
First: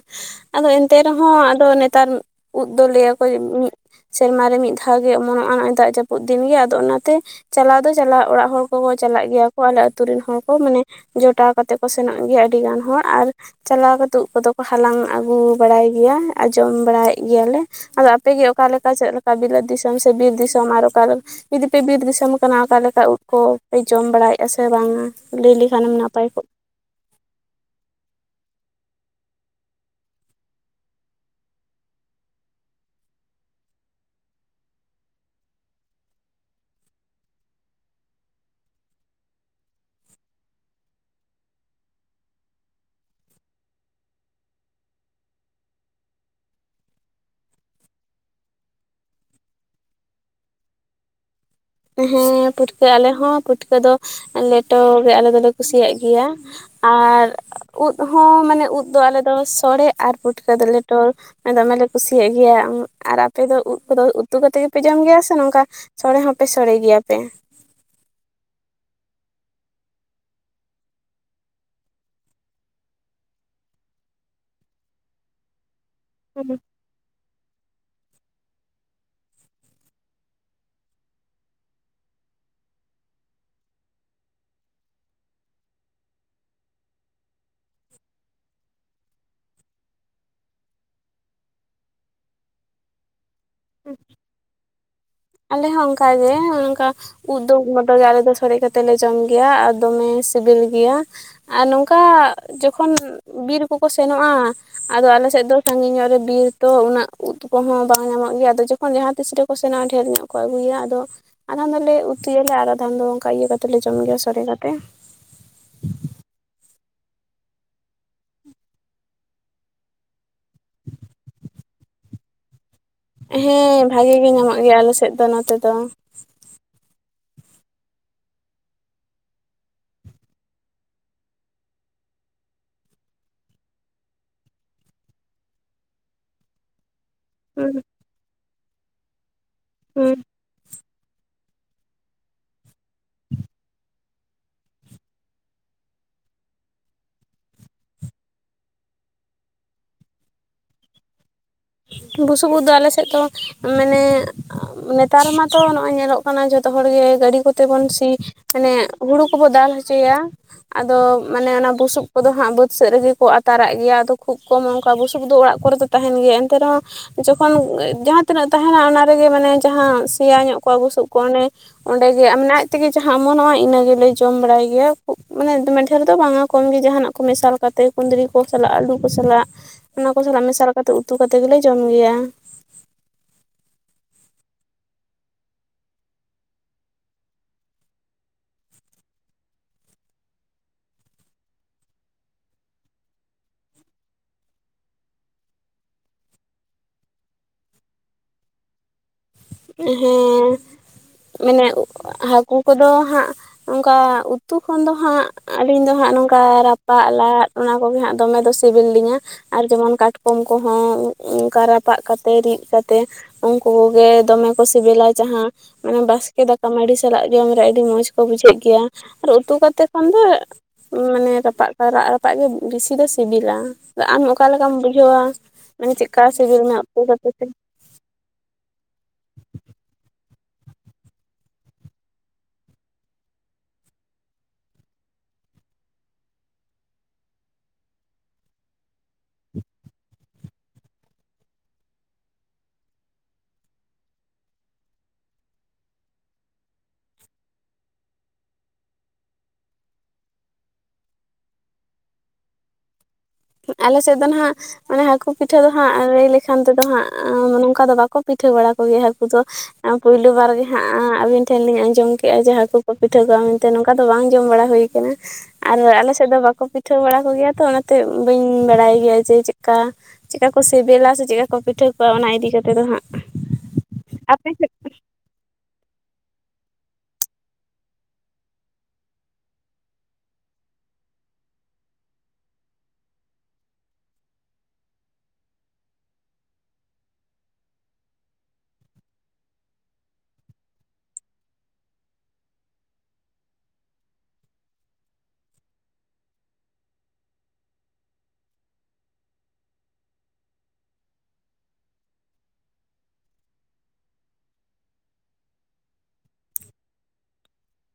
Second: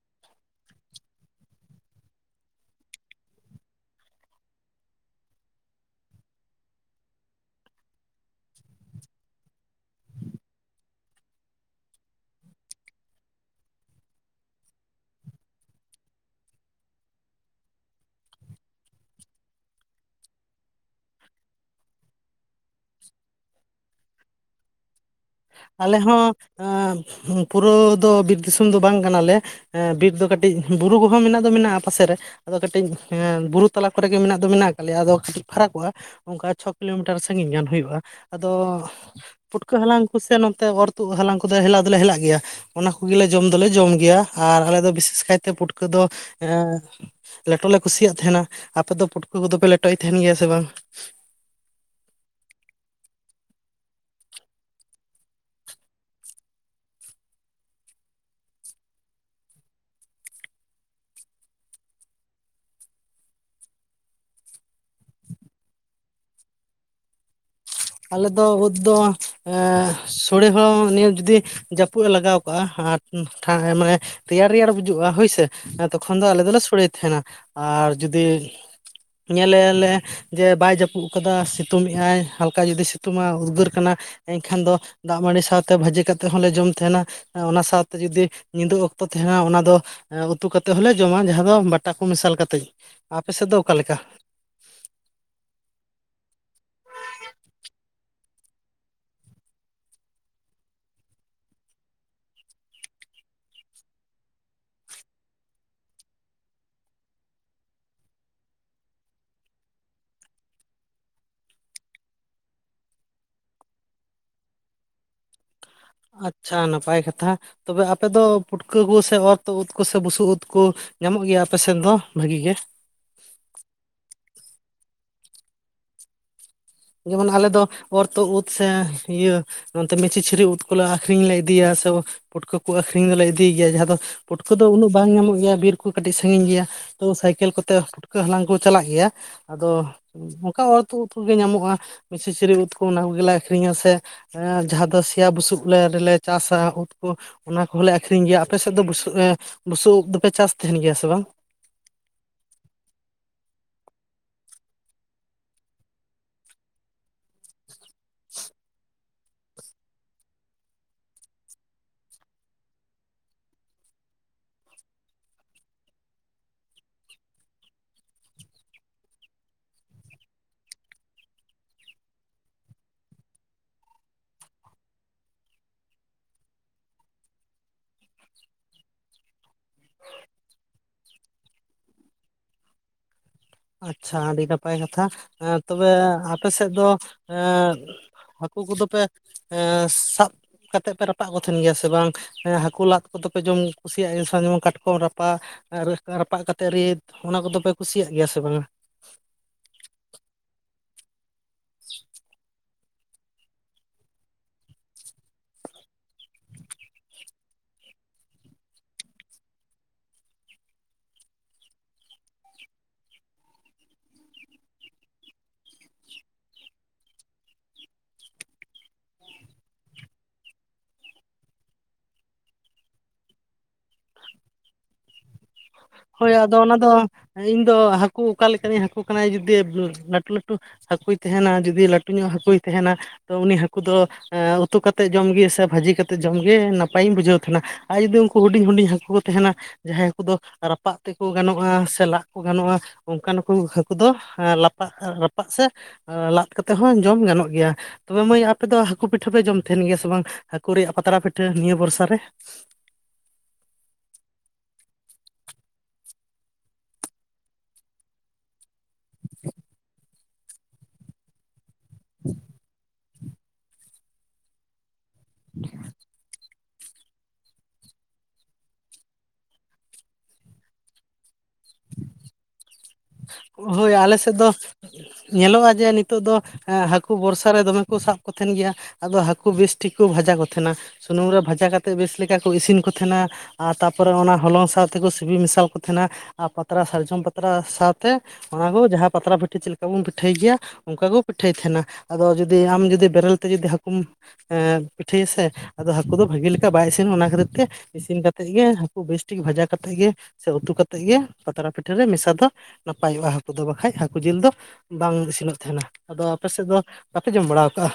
ᱟᱫᱚ ᱮᱱᱛᱮ ᱨᱮᱦᱚᱸ ᱦᱚᱸ ᱟᱫᱚ ᱱᱮᱛᱟᱨ ᱩᱫ ᱫᱚ ᱞᱟᱹᱭᱟᱠᱚ ᱢᱤᱫ ᱥᱮᱨᱢᱟ ᱨᱮ ᱢᱤᱫ ᱫᱷᱟᱣ ᱜᱮ ᱚᱢᱚᱱᱚᱜᱼᱟ ᱱᱚᱜᱼᱚᱭ ᱫᱟᱜ ᱡᱟᱹᱯᱩᱫ ᱫᱤᱱᱜᱮ ᱟᱫᱚ ᱚᱱᱟᱛᱮ ᱪᱟᱞᱟᱣ ᱫᱚ ᱪᱟᱞᱟᱜ ᱚᱲᱟᱜ ᱦᱚᱲ ᱠᱚᱠᱚ ᱪᱟᱞᱟᱜ ᱜᱮᱭᱟ ᱠᱚ ᱟᱞᱮ ᱟᱹᱛᱩ ᱨᱤᱱ ᱦᱚᱲ ᱠᱚ ᱢᱟᱱᱮ ᱡᱚᱴᱟᱣ ᱠᱟᱛᱮᱫ ᱠᱚ ᱥᱮᱱᱚᱜ ᱜᱮᱭᱟ ᱟᱹᱰᱤ ᱜᱟᱱ ᱦᱚᱲ ᱟᱨ ᱪᱟᱞᱟᱣ ᱠᱟᱛᱮᱫ ᱩᱫ ᱫᱚ ᱠᱚ ᱦᱟᱞᱟᱝ ᱟᱹᱜᱩ ᱵᱟᱲᱟᱭ ᱜᱮᱭᱟ ᱟᱸ ᱡᱚᱢ ᱵᱟᱲᱟᱭᱮᱫ ᱜᱮᱭᱟᱞᱮ ᱟᱫᱚ ᱟᱯᱮᱜᱮ ᱚᱠᱟᱞᱮᱠᱟ ᱪᱮᱫ ᱞᱮᱠᱟ ᱵᱤᱞᱟᱹ ᱫᱤᱥᱚᱢ ᱥᱮ ᱵᱤᱨ ᱫᱤᱥᱚᱢ ᱟᱨ ᱚᱠᱟᱞᱮᱠᱟ ᱡᱩᱫᱤ ᱯᱮ ᱵᱤᱨ ᱫᱤᱥᱚᱢ ᱠᱟᱱᱟ ᱚᱠᱟᱞᱮᱠᱟ ᱩᱫ ᱠᱚᱯᱮ ᱡᱚᱢ ᱵᱟᱲᱟᱭᱮᱫᱼᱟ ᱥᱮ ᱵᱟᱝᱟ ᱞᱟᱹᱭ ᱞᱮᱠᱷᱟᱱᱮᱢ ᱟᱞᱮ ᱱᱟᱯᱟᱭ ᱦᱚᱸ ᱠᱚᱜᱼᱟ ᱯᱩᱨᱟᱹ ᱫᱚ ᱵᱤᱨ ᱫᱤᱥᱚᱢ ᱫᱚ ᱵᱟᱝ ᱠᱟᱱᱟᱞᱮ ᱵᱤᱨ ᱫᱚ ᱠᱟᱹᱴᱤᱡ ᱵᱩᱨᱩ ᱠᱚᱦᱚᱸ ᱢᱮᱱᱟᱜ ᱫᱚ ᱢᱮᱱᱟᱜᱼᱟ ᱯᱟᱥᱮᱨᱮ ᱟᱫᱚ ᱠᱟᱹᱴᱤᱡ ᱵᱩᱨᱩ ᱛᱟᱞᱟ ᱠᱚᱨᱮ ᱜᱮ ᱢᱮᱱᱟᱜ ᱫᱚ ᱢᱮᱱᱟᱜ ᱟᱠᱟᱫ ᱞᱮᱭᱟ ᱟᱫᱚ ᱠᱟᱹᱴᱤᱡ ᱯᱷᱟᱨᱟᱠᱚᱜᱼᱟ ᱚᱱᱠᱟ ᱪᱷᱚ ᱠᱤᱞᱳᱢᱤᱴᱟᱨ ᱥᱟᱺᱜᱤᱧ ᱜᱟᱱ ᱦᱩᱭᱩᱜᱼᱟ ᱟᱫᱚ ᱯᱩᱴᱠᱟᱹ ᱦᱟᱞᱟᱝ ᱥᱮ ᱱᱚᱛᱮ ᱚᱨ ᱛᱩᱜ ᱦᱟᱞᱟᱝ ᱠᱚᱫᱚ ᱦᱮᱞᱟ ᱫᱚᱞᱮ ᱦᱮᱞᱟᱜ ᱜᱮᱭᱟ ᱚᱱᱟ ᱠᱚᱜᱮᱞᱮ ᱡᱚᱢ ᱫᱚᱞᱮ ᱡᱚᱢ ᱜᱮᱭᱟ ᱟᱨ ᱟᱞᱮ ᱫᱚ ᱵᱤᱥᱮᱥ ᱠᱟᱭᱛᱮ ᱯᱩᱴᱠᱟᱹ ᱫᱚ ᱞᱮᱴᱚ ᱞᱮ ᱠᱩᱥᱤᱭᱟᱜ ᱛᱟᱦᱮᱱᱟ ᱟᱯᱮ ᱫᱚ ᱯᱩᱴᱠᱟᱹ ᱫᱚᱯᱮ ᱞᱮᱴᱚᱭᱮᱫ ᱛᱟᱦᱮᱱ ᱜᱮᱭᱟ ᱥᱮ ᱵᱟᱝ ᱦᱮᱸ ᱯᱩᱴᱠᱟᱹ ᱟᱞᱮ ᱦᱚᱸ ᱯᱷᱩᱴᱠᱟᱹ ᱫᱚ ᱞᱮᱴᱚ ᱜᱮ ᱟᱞᱮ ᱫᱚᱞᱮ ᱠᱩᱥᱤᱭᱟᱜ ᱜᱮᱭᱟ ᱟᱨ ᱩᱫ ᱦᱚᱸ ᱢᱟᱱᱮ ᱩᱫ ᱫᱚ ᱟᱞᱮ ᱫᱚ ᱥᱚᱲᱮ ᱟᱨ ᱯᱩᱴᱠᱟᱹ ᱫᱚ ᱞᱮᱴᱚ ᱫᱚᱢᱮ ᱠᱩᱥᱤᱭᱟᱜ ᱜᱮᱭᱟ ᱟᱨ ᱟᱯᱮ ᱫᱚ ᱩᱫ ᱠᱚᱫᱚ ᱩᱛᱩ ᱠᱟᱛᱮᱫ ᱜᱮᱯᱮ ᱡᱚᱢ ᱜᱮᱭᱟ ᱥᱮ ᱱᱚᱝᱠᱟ ᱥᱚᱲᱮ ᱦᱚᱸᱯᱮ ᱥᱚᱲᱮ ᱜᱮᱭᱟ ᱯᱮ ᱟᱞᱮᱫᱚ ᱩᱫᱽ ᱫᱚ ᱥᱳᱲᱮ ᱦᱚᱲ ᱱᱤᱭᱟᱹ ᱡᱩᱫᱤ ᱡᱟᱹᱯᱩᱫ ᱮ ᱞᱟᱜᱟᱣ ᱠᱟᱜᱼᱟ ᱟᱨ ᱢᱟᱱᱮ ᱨᱮᱭᱟᱲ ᱵᱩᱡᱩᱜᱼᱟ ᱦᱚᱭᱥᱮ ᱮᱸ ᱛᱚᱠᱷᱚᱱ ᱫᱚ ᱟᱞᱮ ᱫᱚᱞᱮ ᱥᱚᱲᱮ ᱮᱫ ᱛᱟᱦᱮᱱᱟ ᱟᱨ ᱡᱩᱫᱤ ᱧᱮᱞᱮᱞᱮ ᱡᱮ ᱵᱟᱭ ᱡᱟᱹᱯᱩᱫ ᱟᱠᱟᱫᱟ ᱥᱤᱛᱩᱝ ᱮᱜ ᱟᱭ ᱦᱟᱞᱠᱟ ᱫᱟᱠᱟ ᱡᱩᱫᱤ ᱥᱤᱛᱩᱝᱟ ᱩᱫᱽᱜᱟᱹᱨ ᱠᱟᱱᱟ ᱮᱱᱠᱷᱟᱱ ᱫᱚ ᱫᱟᱜ ᱢᱟᱹᱲᱤ ᱥᱟᱶᱛᱮ ᱵᱷᱟᱹᱡᱤ ᱠᱟᱛᱮᱫ ᱦᱚᱸᱞᱮ ᱡᱚᱢ ᱛᱟᱦᱮᱱᱟ ᱚᱱᱟ ᱥᱟᱶᱛᱮ ᱡᱩᱫᱤ ᱧᱤᱫᱟᱹ ᱚᱠᱛᱚ ᱛᱟᱦᱮᱱᱟ ᱚᱱᱟ ᱫᱚ ᱩᱛᱩ ᱠᱟ ᱠᱟᱛᱮᱫ ᱦᱚᱸᱞᱮ ᱡᱚᱢᱟ ᱡᱟᱦᱟᱸ ᱫᱚ ᱵᱟᱴᱟ ᱠᱚ ᱢᱮᱥᱟᱞ ᱠᱟᱛᱮᱫ ᱟᱯᱮ ᱥᱮᱫ ᱫᱚ ᱚᱠᱟᱞᱮᱠᱟ ᱟᱞᱮ ᱦᱚᱸ ᱚᱱᱠᱟᱜᱮ ᱚᱱᱠᱟ ᱩᱫ ᱫᱚ ᱢᱚᱛᱚᱜ ᱜᱮ ᱟᱞᱮ ᱫᱚ ᱥᱚᱲᱮ ᱠᱟᱛᱮᱜ ᱞᱮ ᱡᱚᱢ ᱜᱮᱭᱟ ᱟᱨ ᱫᱚᱢᱮ ᱥᱤᱵᱤᱞ ᱜᱮᱭᱟ ᱟᱨ ᱱᱚᱝᱠᱟ ᱡᱚᱠᱷᱚᱱ ᱵᱤᱨ ᱠᱚᱠᱚ ᱥᱮᱱᱚᱜᱼᱟ ᱟᱫᱚ ᱟᱞᱮᱥᱮᱫ ᱫᱚ ᱥᱟᱺᱜᱤᱧ ᱧᱚᱜ ᱨᱮ ᱵᱤᱨ ᱛᱚ ᱩᱱᱟᱹᱜ ᱩᱫ ᱠᱚᱦᱚᱸ ᱵᱟᱝ ᱧᱟᱢᱚᱜ ᱜᱮᱭᱟ ᱟᱫᱚ ᱡᱚᱠᱷᱚᱱ ᱡᱟᱦᱟᱸ ᱛᱤᱥ ᱨᱮᱠᱚ ᱥᱮᱱᱚᱜᱼᱟ ᱰᱷᱮᱨ ᱧᱚᱜ ᱠᱚ ᱟᱹᱜᱩᱭᱟ ᱟᱫᱚ ᱟᱫᱚᱢ ᱫᱚᱞᱮ ᱩᱛᱩᱭᱟᱞᱮ ᱟᱨ ᱟᱫᱷᱟ ᱫᱚ ᱚᱱᱠᱟ ᱤᱭᱟᱹ ᱠᱟᱛᱮ ᱞᱮ ᱡᱚᱢ ᱜᱮᱭᱟ ᱥᱚᱨᱮ ᱠᱟᱛᱮ ᱟᱪᱪᱷᱟ ᱱᱟᱯᱟᱭ ᱠᱟᱛᱷᱟ ᱛᱚᱵᱮ ᱦᱟᱯᱮ ᱫᱚ ᱯᱩᱴᱠᱟᱹ ᱠᱚ ᱥᱮ ᱚᱛ ᱩᱫ ᱠᱚᱥᱮ ᱵᱩᱥᱩᱵ ᱩᱫ ᱠᱚ ᱧᱟᱢᱚᱜ ᱜᱮᱭᱟ ᱟᱯᱮᱥᱮᱫ ᱫᱚ ᱵᱷᱟᱹᱜᱤ ᱜᱮ ᱦᱮᱸ ᱵᱷᱟᱜᱤ ᱜᱮ ᱧᱟᱢᱚᱜ ᱜᱮᱭᱟ ᱟᱞᱮᱥᱮᱫ ᱫᱚ ᱱᱚᱛᱮ ᱫᱚ ᱡᱮᱢᱚᱱ ᱟᱞᱮ ᱫᱚ ᱚᱨᱛᱩᱫ ᱩᱫ ᱥᱮ ᱤᱭᱟᱹ ᱚᱱᱛᱮ ᱢᱤᱪᱷᱤ ᱪᱷᱚᱨᱤ ᱩᱫ ᱠᱚᱞᱮ ᱟᱠᱷᱨᱤᱧ ᱞᱮ ᱤᱫᱤᱭᱟ ᱥᱮ ᱩᱫ ᱯᱩᱴᱠᱟᱹ ᱠᱚ ᱟᱹᱷᱨᱤᱧ ᱫᱚᱞᱮ ᱤᱫᱤᱭ ᱜᱮᱭᱟ ᱡᱟᱦᱟᱸ ᱫᱚ ᱯᱩᱴᱠᱟᱹ ᱫᱚ ᱩᱱᱟᱹᱜ ᱵᱟᱝ ᱧᱟᱢᱚᱜ ᱜᱮᱭᱟ ᱵᱤᱨ ᱠᱚ ᱠᱟᱹᱴᱤᱡ ᱥᱟᱺᱜᱤᱧ ᱜᱮᱭᱟ ᱛᱚ ᱥᱟᱭᱠᱮᱞ ᱠᱚᱛᱮ ᱦᱩᱸ ᱯᱷᱩᱴᱠᱟᱹ ᱦᱟᱞᱟᱝ ᱠᱚ ᱪᱟᱞᱟᱜ ᱜᱮᱭᱟ ᱟᱫᱚ ᱦᱩᱸ ᱚᱱᱠᱟ ᱚᱨ ᱩᱛᱩ ᱜᱮ ᱧᱟᱢᱚᱜᱼᱟ ᱱᱚᱣᱟ ᱢᱤᱥᱤᱪᱨᱤ ᱩᱫ ᱠᱚ ᱚᱱᱟ ᱠᱚᱜᱮ ᱟᱠᱷᱨᱤᱧᱟ ᱥᱮ ᱡᱟᱦᱟᱸ ᱫᱚ ᱥᱮᱭᱟ ᱵᱩᱥᱩᱵ ᱞᱮ ᱨᱮᱞᱮ ᱪᱟᱥᱟ ᱩᱫ ᱠᱚ ᱚᱱᱟ ᱠᱚᱦᱚᱸᱞᱮ ᱟᱠᱷᱨᱤᱧ ᱜᱮᱭᱟ ᱟᱯᱮ ᱥᱮᱫ ᱫᱚ ᱵᱩᱥᱩ ᱮ ᱵᱩᱥᱩᱵ ᱩᱵ ᱫᱚᱯᱮ ᱪᱟᱥ ᱛᱟᱦᱮᱱ ᱜᱮᱭᱟ ᱥᱮ ᱵᱟᱝ ᱵᱩᱥᱩᱵ ᱩᱫ ᱫᱚ ᱟᱞᱮ ᱥᱮᱫ ᱫᱚ ᱢᱟᱱᱮ ᱱᱮᱛᱟᱨ ᱢᱟᱛᱚ ᱱᱚᱜ ᱚᱭ ᱧᱮᱞᱚᱜ ᱠᱟᱱᱟ ᱡᱚᱛᱚ ᱦᱚᱲ ᱜᱮ ᱜᱟᱹᱰᱤ ᱠᱚᱛᱮ ᱵᱚᱱ ᱥᱤ ᱢᱟᱱᱮ ᱦᱩᱲᱩ ᱠᱚᱵᱚ ᱫᱟᱞ ᱦᱚᱪᱚᱭᱟ ᱟᱫᱚ ᱢᱟᱱᱮ ᱚᱱᱟ ᱵᱩᱥᱩᱵ ᱠᱚᱫᱚ ᱦᱟᱸᱜ ᱵᱟᱹᱫᱽ ᱥᱮᱫ ᱨᱮᱜᱮ ᱠᱚ ᱟᱛᱟᱨᱟᱜ ᱜᱮᱭᱟ, ᱟᱫᱚ ᱠᱷᱩᱵ ᱠᱚᱢ ᱚᱱᱠᱟ ᱵᱩᱥᱩᱵ ᱫᱚ ᱚᱲᱟᱜ ᱠᱚᱨᱮ ᱫᱚ ᱛᱟᱸᱦᱮᱱ ᱜᱮ ᱮᱱᱛᱮ ᱨᱮᱦᱚᱸ ᱡᱚᱠᱷᱚᱱ ᱡᱟᱦᱟᱸ ᱛᱤᱱᱟᱹᱜ ᱛᱟᱦᱮᱱᱟ ᱚᱱᱟ ᱨᱮᱜᱮ ᱢᱟᱱᱮ ᱡᱟᱦᱟᱸ ᱥᱮᱭᱟ ᱧᱚᱜ ᱠᱚᱜ ᱵᱩᱥᱩᱜ ᱠᱚ ᱚᱱᱮ ᱚᱸᱰᱮᱜᱮ ᱢᱟᱱᱮ ᱟᱡ ᱛᱮᱜᱮ ᱡᱟᱦᱟᱸ ᱚᱢᱚᱱᱚᱜᱼᱟ ᱤᱱᱟᱹ ᱜᱮᱞᱮ ᱡᱚᱢ ᱵᱟᱲᱟᱭ ᱜᱮᱭᱟ᱾ ᱠᱷᱩᱵ ᱢᱟᱱᱮ ᱫᱚᱢᱮ ᱰᱷᱮᱨ ᱫᱚ ᱵᱟᱝᱟ ᱠᱚᱢ ᱜᱮ ᱡᱟᱦᱟᱱᱟᱜ ᱠᱚ ᱢᱮᱥᱟᱞ ᱠᱟᱛᱮ ᱠᱩᱸᱫᱽᱨᱤ ᱠᱚ ᱥᱟᱞᱟᱜ ᱟᱹᱞᱩ ᱠᱚ ᱥᱟᱞᱟᱜ ᱚᱱᱟ ᱠᱚ ᱥᱟᱞᱟᱜ ᱢᱮᱥᱟᱞ ᱠᱟᱛᱮ ᱩᱛᱩ ᱩᱛᱩ ᱠᱟᱛᱮᱫ ᱜᱮᱞᱮ ᱡᱚᱢ ᱜᱮᱭᱟ᱾ ᱟᱪᱪᱷᱟ ᱟᱹᱰᱤ ᱱᱟᱯᱟᱭ ᱠᱟᱛᱷᱟ᱾ ᱮᱻᱛᱚᱵᱮ ᱟᱯᱮ ᱥᱮᱫ ᱫᱚ ᱮᱸᱻ ᱦᱟᱹᱠᱩ ᱠᱚᱫᱚ ᱯᱮ ᱮᱸ ᱥᱟᱵ ᱠᱟᱛᱮᱫ ᱯᱮ ᱨᱟᱯᱟᱜ ᱠᱚ ᱛᱟᱦᱮᱱ ᱜᱮᱭᱟ ᱥᱮ ᱵᱟᱝ ᱦᱮᱸ ᱦᱟᱹᱠᱩ ᱞᱟᱫᱽ ᱠᱚ ᱫᱚᱯᱮ ᱡᱚᱢ ᱠᱩᱥᱤᱭᱟᱜᱼᱟ, ᱜᱮᱭᱟ ᱥᱮ ᱵᱟᱝ ᱡᱮᱢᱚᱱ ᱠᱟᱴᱠᱚᱢ ᱨᱟᱯᱟᱜ᱾ [inaudible] ᱨᱟᱯᱟᱜ ᱠᱟᱛᱮᱫ ᱨᱤᱫ, ᱚᱱᱟ ᱠᱚᱫᱚ ᱯᱮ ᱠᱩᱥᱤᱭᱟᱜ ᱜᱮᱭᱟ ᱥᱮ ᱵᱟᱝ-ᱟ? ᱦᱮᱸ ᱢᱟᱱᱮ ᱦᱟᱹᱠᱩ ᱠᱚᱫᱚ ᱦᱟᱸᱜ ᱚᱝᱠᱟ ᱩᱛᱩ ᱠᱷᱚᱱ ᱫᱚ ᱦᱟᱸᱜ ᱟᱹᱞᱤᱧ ᱫᱚ ᱦᱟᱸᱜ ᱱᱚᱝᱠᱟ ᱨᱟᱯᱟᱜ ᱞᱟᱫᱽ ᱚᱱᱟ ᱠᱚᱜᱮ ᱦᱟᱸᱜ ᱫᱚᱢᱮ ᱫᱚ ᱥᱤᱵᱤᱞ ᱞᱤᱧᱟ ᱟᱨ ᱡᱮᱢᱚᱱ ᱠᱟᱴᱠᱚᱢ ᱠᱚᱦᱚᱸ ᱚᱱᱠᱟ ᱨᱟᱯᱟᱜ ᱠᱟᱛᱮᱜ ᱨᱤᱫ ᱠᱟᱛᱮᱜ ᱩᱱᱠᱩ ᱠᱚᱜᱮ ᱫᱚᱢᱮ ᱠᱚ ᱥᱤᱵᱤᱞᱟ ᱡᱟᱦᱟᱸ ᱢᱟᱱᱮ ᱵᱟᱥᱠᱮ ᱫᱟᱠᱟ ᱢᱟᱹᱰᱤ ᱥᱟᱞᱟᱜ ᱡᱚᱢ ᱨᱮ ᱟᱹᱰᱤ ᱢᱚᱸᱡᱽ ᱠᱚ ᱵᱩᱡᱷᱟᱹᱜ ᱜᱮᱭᱟ ᱟᱨ ᱩᱛᱩ ᱠᱟᱛᱮ ᱠᱷᱚᱱ ᱫᱚ ᱢᱟᱱᱮ ᱨᱟᱯᱟᱜ ᱨᱟᱜᱼᱨᱟᱯᱟᱜ ᱜᱮ ᱵᱤᱥᱤ ᱫᱚ ᱥᱤᱵᱤᱞᱟ᱾ ᱟᱢ ᱚᱠᱟ ᱞᱮᱠᱟᱢ ᱵᱩᱡᱷᱟᱹᱣᱟ, ᱢᱟᱱᱮ ᱪᱮᱫᱠᱟ ᱦᱳᱭ ᱟᱫᱚ ᱥᱤᱵᱤᱞ ᱚᱱᱟ ᱢᱮ [inaudible] ᱫᱚ ᱤᱧ ᱫᱚ ᱦᱟᱹᱠᱩ ᱚᱠᱟ ᱞᱮᱠᱟᱱᱤᱡ ᱦᱟᱹᱠᱩ ᱠᱟᱱᱟᱭ ᱡᱩᱫᱤ ᱞᱟᱹᱴᱩ ᱞᱟᱹᱴᱩ ᱦᱟᱹᱠᱩᱭ ᱛᱟᱦᱮᱱᱟ ᱡᱩᱫᱤ ᱞᱟᱹᱴᱩ ᱧᱚᱜ ᱦᱟᱹᱠᱩᱭ ᱛᱟᱦᱮᱱᱟ ᱛᱚ ᱩᱱᱤ ᱦᱟᱹᱠᱩ ᱫᱚ ᱩᱛᱩ ᱠᱟᱛᱮᱫ ᱡᱚᱢ ᱜᱮ ᱥᱮ ᱵᱷᱟᱹᱡᱤ ᱠᱟᱛᱮᱜ ᱡᱚᱢᱜᱮ ᱱᱟᱯᱟᱭᱤᱧ ᱵᱩᱡᱷᱟᱹᱣ ᱛᱟᱦᱮᱸᱱᱟ᱾ ᱟᱨ ᱡᱩᱫᱤ ᱩᱱᱠᱩ ᱦᱩᱰᱤᱧ ᱦᱩᱰᱤᱧ ᱦᱟᱹᱠᱩ ᱠᱚ ᱛᱟᱦᱮᱱᱟ ᱡᱟᱦᱟᱸᱭ ᱦᱟᱹᱠᱩ ᱫᱚ ᱨᱟ ᱨᱟᱯᱟᱜ ᱛᱮᱠᱚ ᱜᱟᱱᱚᱜᱼᱟ ᱥᱮ ᱞᱟᱫᱽ ᱠᱚ ᱜᱟᱱᱚᱜᱼᱟ᱾ ᱚᱱᱠᱟᱱᱠᱩ ᱦᱟᱹᱠᱩ ᱫᱚ ᱞᱟᱯᱟᱜ ᱨᱟᱯᱟᱜ ᱥᱮ ᱞᱟᱫᱽ ᱠᱟᱛᱮᱫ ᱦᱚᱸ ᱡᱚᱢ ᱜᱟᱱᱚᱜ ᱜᱮᱭᱟ᱾ ᱛᱚᱵᱮ ᱢᱟᱹᱭ, ᱟᱯᱮ ᱫᱚ ᱦᱟᱹᱠᱩ ᱯᱤᱴᱷᱟᱹ ᱯᱮ ᱡᱚᱢ ᱛᱟᱦᱮᱱ ᱜᱮᱭᱟ ᱥᱮ ᱵᱟᱝ? ᱦᱟᱹᱠᱩ ᱨᱮᱭᱟᱜ ᱯᱟᱛᱲᱟ ᱯᱤᱴᱷᱟᱹ ᱱᱤᱭᱟᱹ ᱵᱚᱨᱥᱟ ᱨᱮ᱾ ᱟᱞᱮ ᱥᱮᱫ ᱫᱚ ᱱᱟᱦᱟᱜ ᱢᱟᱱᱮ ᱦᱟᱹᱠᱩ ᱯᱤᱴᱷᱟᱹ ᱫᱚ ᱦᱟᱸᱜ ᱞᱟᱹᱭ ᱞᱮᱠᱷᱟᱱ ᱛᱮᱫᱚ, ᱦᱟᱸᱜ ᱱᱚᱝᱠᱟ ᱫᱚ ᱵᱟᱠᱚ ᱯᱤᱴᱷᱟᱹ ᱵᱟᱲᱟ ᱠᱚᱜᱮᱭᱟ ᱦᱟᱹᱠᱩ ᱫᱚ᱾ ᱯᱩᱭᱞᱩ ᱵᱟᱨ ᱜᱮ ᱦᱟᱸᱜ ᱟᱹᱵᱤᱱ ᱴᱷᱮᱱ ᱞᱤᱧ ᱟᱸᱡᱚᱢ ᱠᱮᱜᱼ ᱟ ᱡᱮ ᱦᱟᱹᱠᱩ ᱠᱚ ᱯᱤᱴᱷᱟᱹ ᱠᱚᱣᱟ ᱢᱮᱱᱛᱮ ᱱᱝᱠᱟ ᱫᱚ ᱵᱟᱝ ᱡᱚᱢ ᱵᱟᱲᱟ ᱦᱩᱭ ᱟᱨ ᱟᱞᱮ ᱥᱮᱫ ᱫᱚ ᱵᱟᱠᱚ ᱯᱤᱴᱷᱟᱹ ᱵᱟᱲᱟ ᱠᱚᱜᱮᱭᱟ ᱛᱚ᱾ ᱚᱱᱟᱛᱮ ᱵᱟᱹᱧ ᱵᱟᱲᱟᱭ ᱜᱮᱭᱟ ᱡᱮ ᱪᱮᱫ ᱠᱟ, ᱪᱮᱫ ᱠᱟ ᱠᱚ ᱥᱮᱵᱮᱞᱟ, ᱥᱮ ᱪᱮᱫ ᱠᱟ ᱠᱚ ᱯᱤᱴᱷᱟᱹ ᱠᱚᱣᱟ, ᱚᱱᱟ ᱤᱫᱤ ᱠᱟᱛᱮ ᱫᱚ ᱦᱟᱸᱜ᱾ ᱦᱳᱭ ᱟᱞᱮ ᱥᱮᱫ ᱫᱚ ᱧᱮᱞᱚᱜᱼᱟ ᱡᱮ ᱱᱤᱛᱚᱜ ᱫᱚ ᱮᱼ ᱦᱟᱹᱠᱩ ᱵᱚᱨᱥᱟ ᱨᱮ ᱫᱚᱢᱮ ᱠᱚ ᱥᱟᱵ ᱠᱚ ᱛᱟᱦᱮᱱ ᱜᱮᱭᱟ ᱟᱫᱚ ᱦᱟᱹᱠᱩ ᱵᱮᱥᱴᱷᱤᱠ ᱠᱚ ᱵᱷᱟᱡᱟ ᱠᱚ ᱛᱟᱸᱦᱮᱱᱟ, ᱥᱩᱱᱩᱢ ᱨᱮ ᱵᱷᱟᱡᱟ ᱠᱟᱛᱮᱫ ᱵᱮᱥ ᱞᱮᱠᱟ ᱠᱚ ᱤᱥᱤᱱ ᱠᱚ ᱛᱟᱸᱦᱮᱱᱟ᱾ ᱟᱨ ᱛᱟᱯᱚᱨᱮ ᱚᱱᱟ ᱦᱚᱞᱚᱝ ᱥᱟᱶ ᱛᱮᱠᱚ ᱥᱤᱯᱤ ᱢᱮᱥᱟ ᱠᱚ ᱛᱟᱸᱦᱮᱱᱟ ᱟᱨ ᱯᱟᱛᱲᱟ ᱥᱟᱨᱡᱚᱢ ᱯᱟᱛᱲᱟ ᱥᱟᱶ ᱛᱮ ᱚᱱᱟ ᱠᱚ ᱡᱟᱦᱟᱸ ᱯᱟᱛᱲᱟ ᱯᱷᱤᱴᱟᱹ ᱪᱮᱫ ᱞᱮᱠᱟ ᱵᱚᱱ ᱯᱤᱴᱷᱟᱹᱭ ᱜᱮᱭᱟ ᱚᱱᱠᱟ ᱠᱚ ᱯᱤᱴᱷᱟᱹᱭ ᱛᱟᱦᱮᱱᱟ᱾ᱟᱫᱚ ᱡᱩᱫᱤ ᱟᱢ ᱡᱩᱫᱤ ᱵᱮᱨᱮᱞ ᱛᱮ ᱡᱩᱫᱤ ᱦᱟᱹᱠᱩᱢ ᱯᱤᱴᱷᱟᱹᱭ ᱟᱥᱮ ᱟᱫᱚ ᱦᱟᱹᱠᱩ ᱫᱚ ᱵᱷᱟᱹᱜᱤ ᱞᱮᱠᱟ ᱵᱟᱭ ᱤᱥᱤᱱᱚᱜ-ᱟ, ᱚᱱᱟ ᱠᱷᱟᱹᱛᱤᱨ ᱛᱮ ᱤᱥᱤᱱ ᱠᱟᱛᱮᱫ ᱜᱮ ᱦᱟᱹᱠᱩ ᱵᱮᱥ ᱴᱷᱤᱠ ᱵᱷᱟᱡᱟ ᱠᱟᱛᱮ ᱜᱮ ᱥᱮ ᱩᱛᱩ ᱠᱟᱛᱮᱫ ᱜᱮ ᱯᱟᱛᱲᱟ ᱯᱤᱴᱷᱟᱹ ᱨᱮ ᱢᱮᱥᱟ ᱫᱚ ᱱᱟᱯᱟᱭᱚᱜᱼᱟ ᱦᱟᱹᱠᱩ ᱫᱚ ᱵᱟᱠᱷᱟᱡ ᱦᱟᱹᱠᱩ ᱡᱤᱞ ᱫᱚ᱾ ᱵᱟᱝ ᱤᱥᱤᱱᱚᱜ ᱛᱟᱦᱮᱱᱟ ᱾ᱟᱫᱚ ᱟᱯᱮ ᱥᱮᱫ ᱫᱚ ᱵᱟᱯᱮ ᱡᱚᱢ ᱵᱟᱲᱟ ᱠᱟᱜᱼᱟ?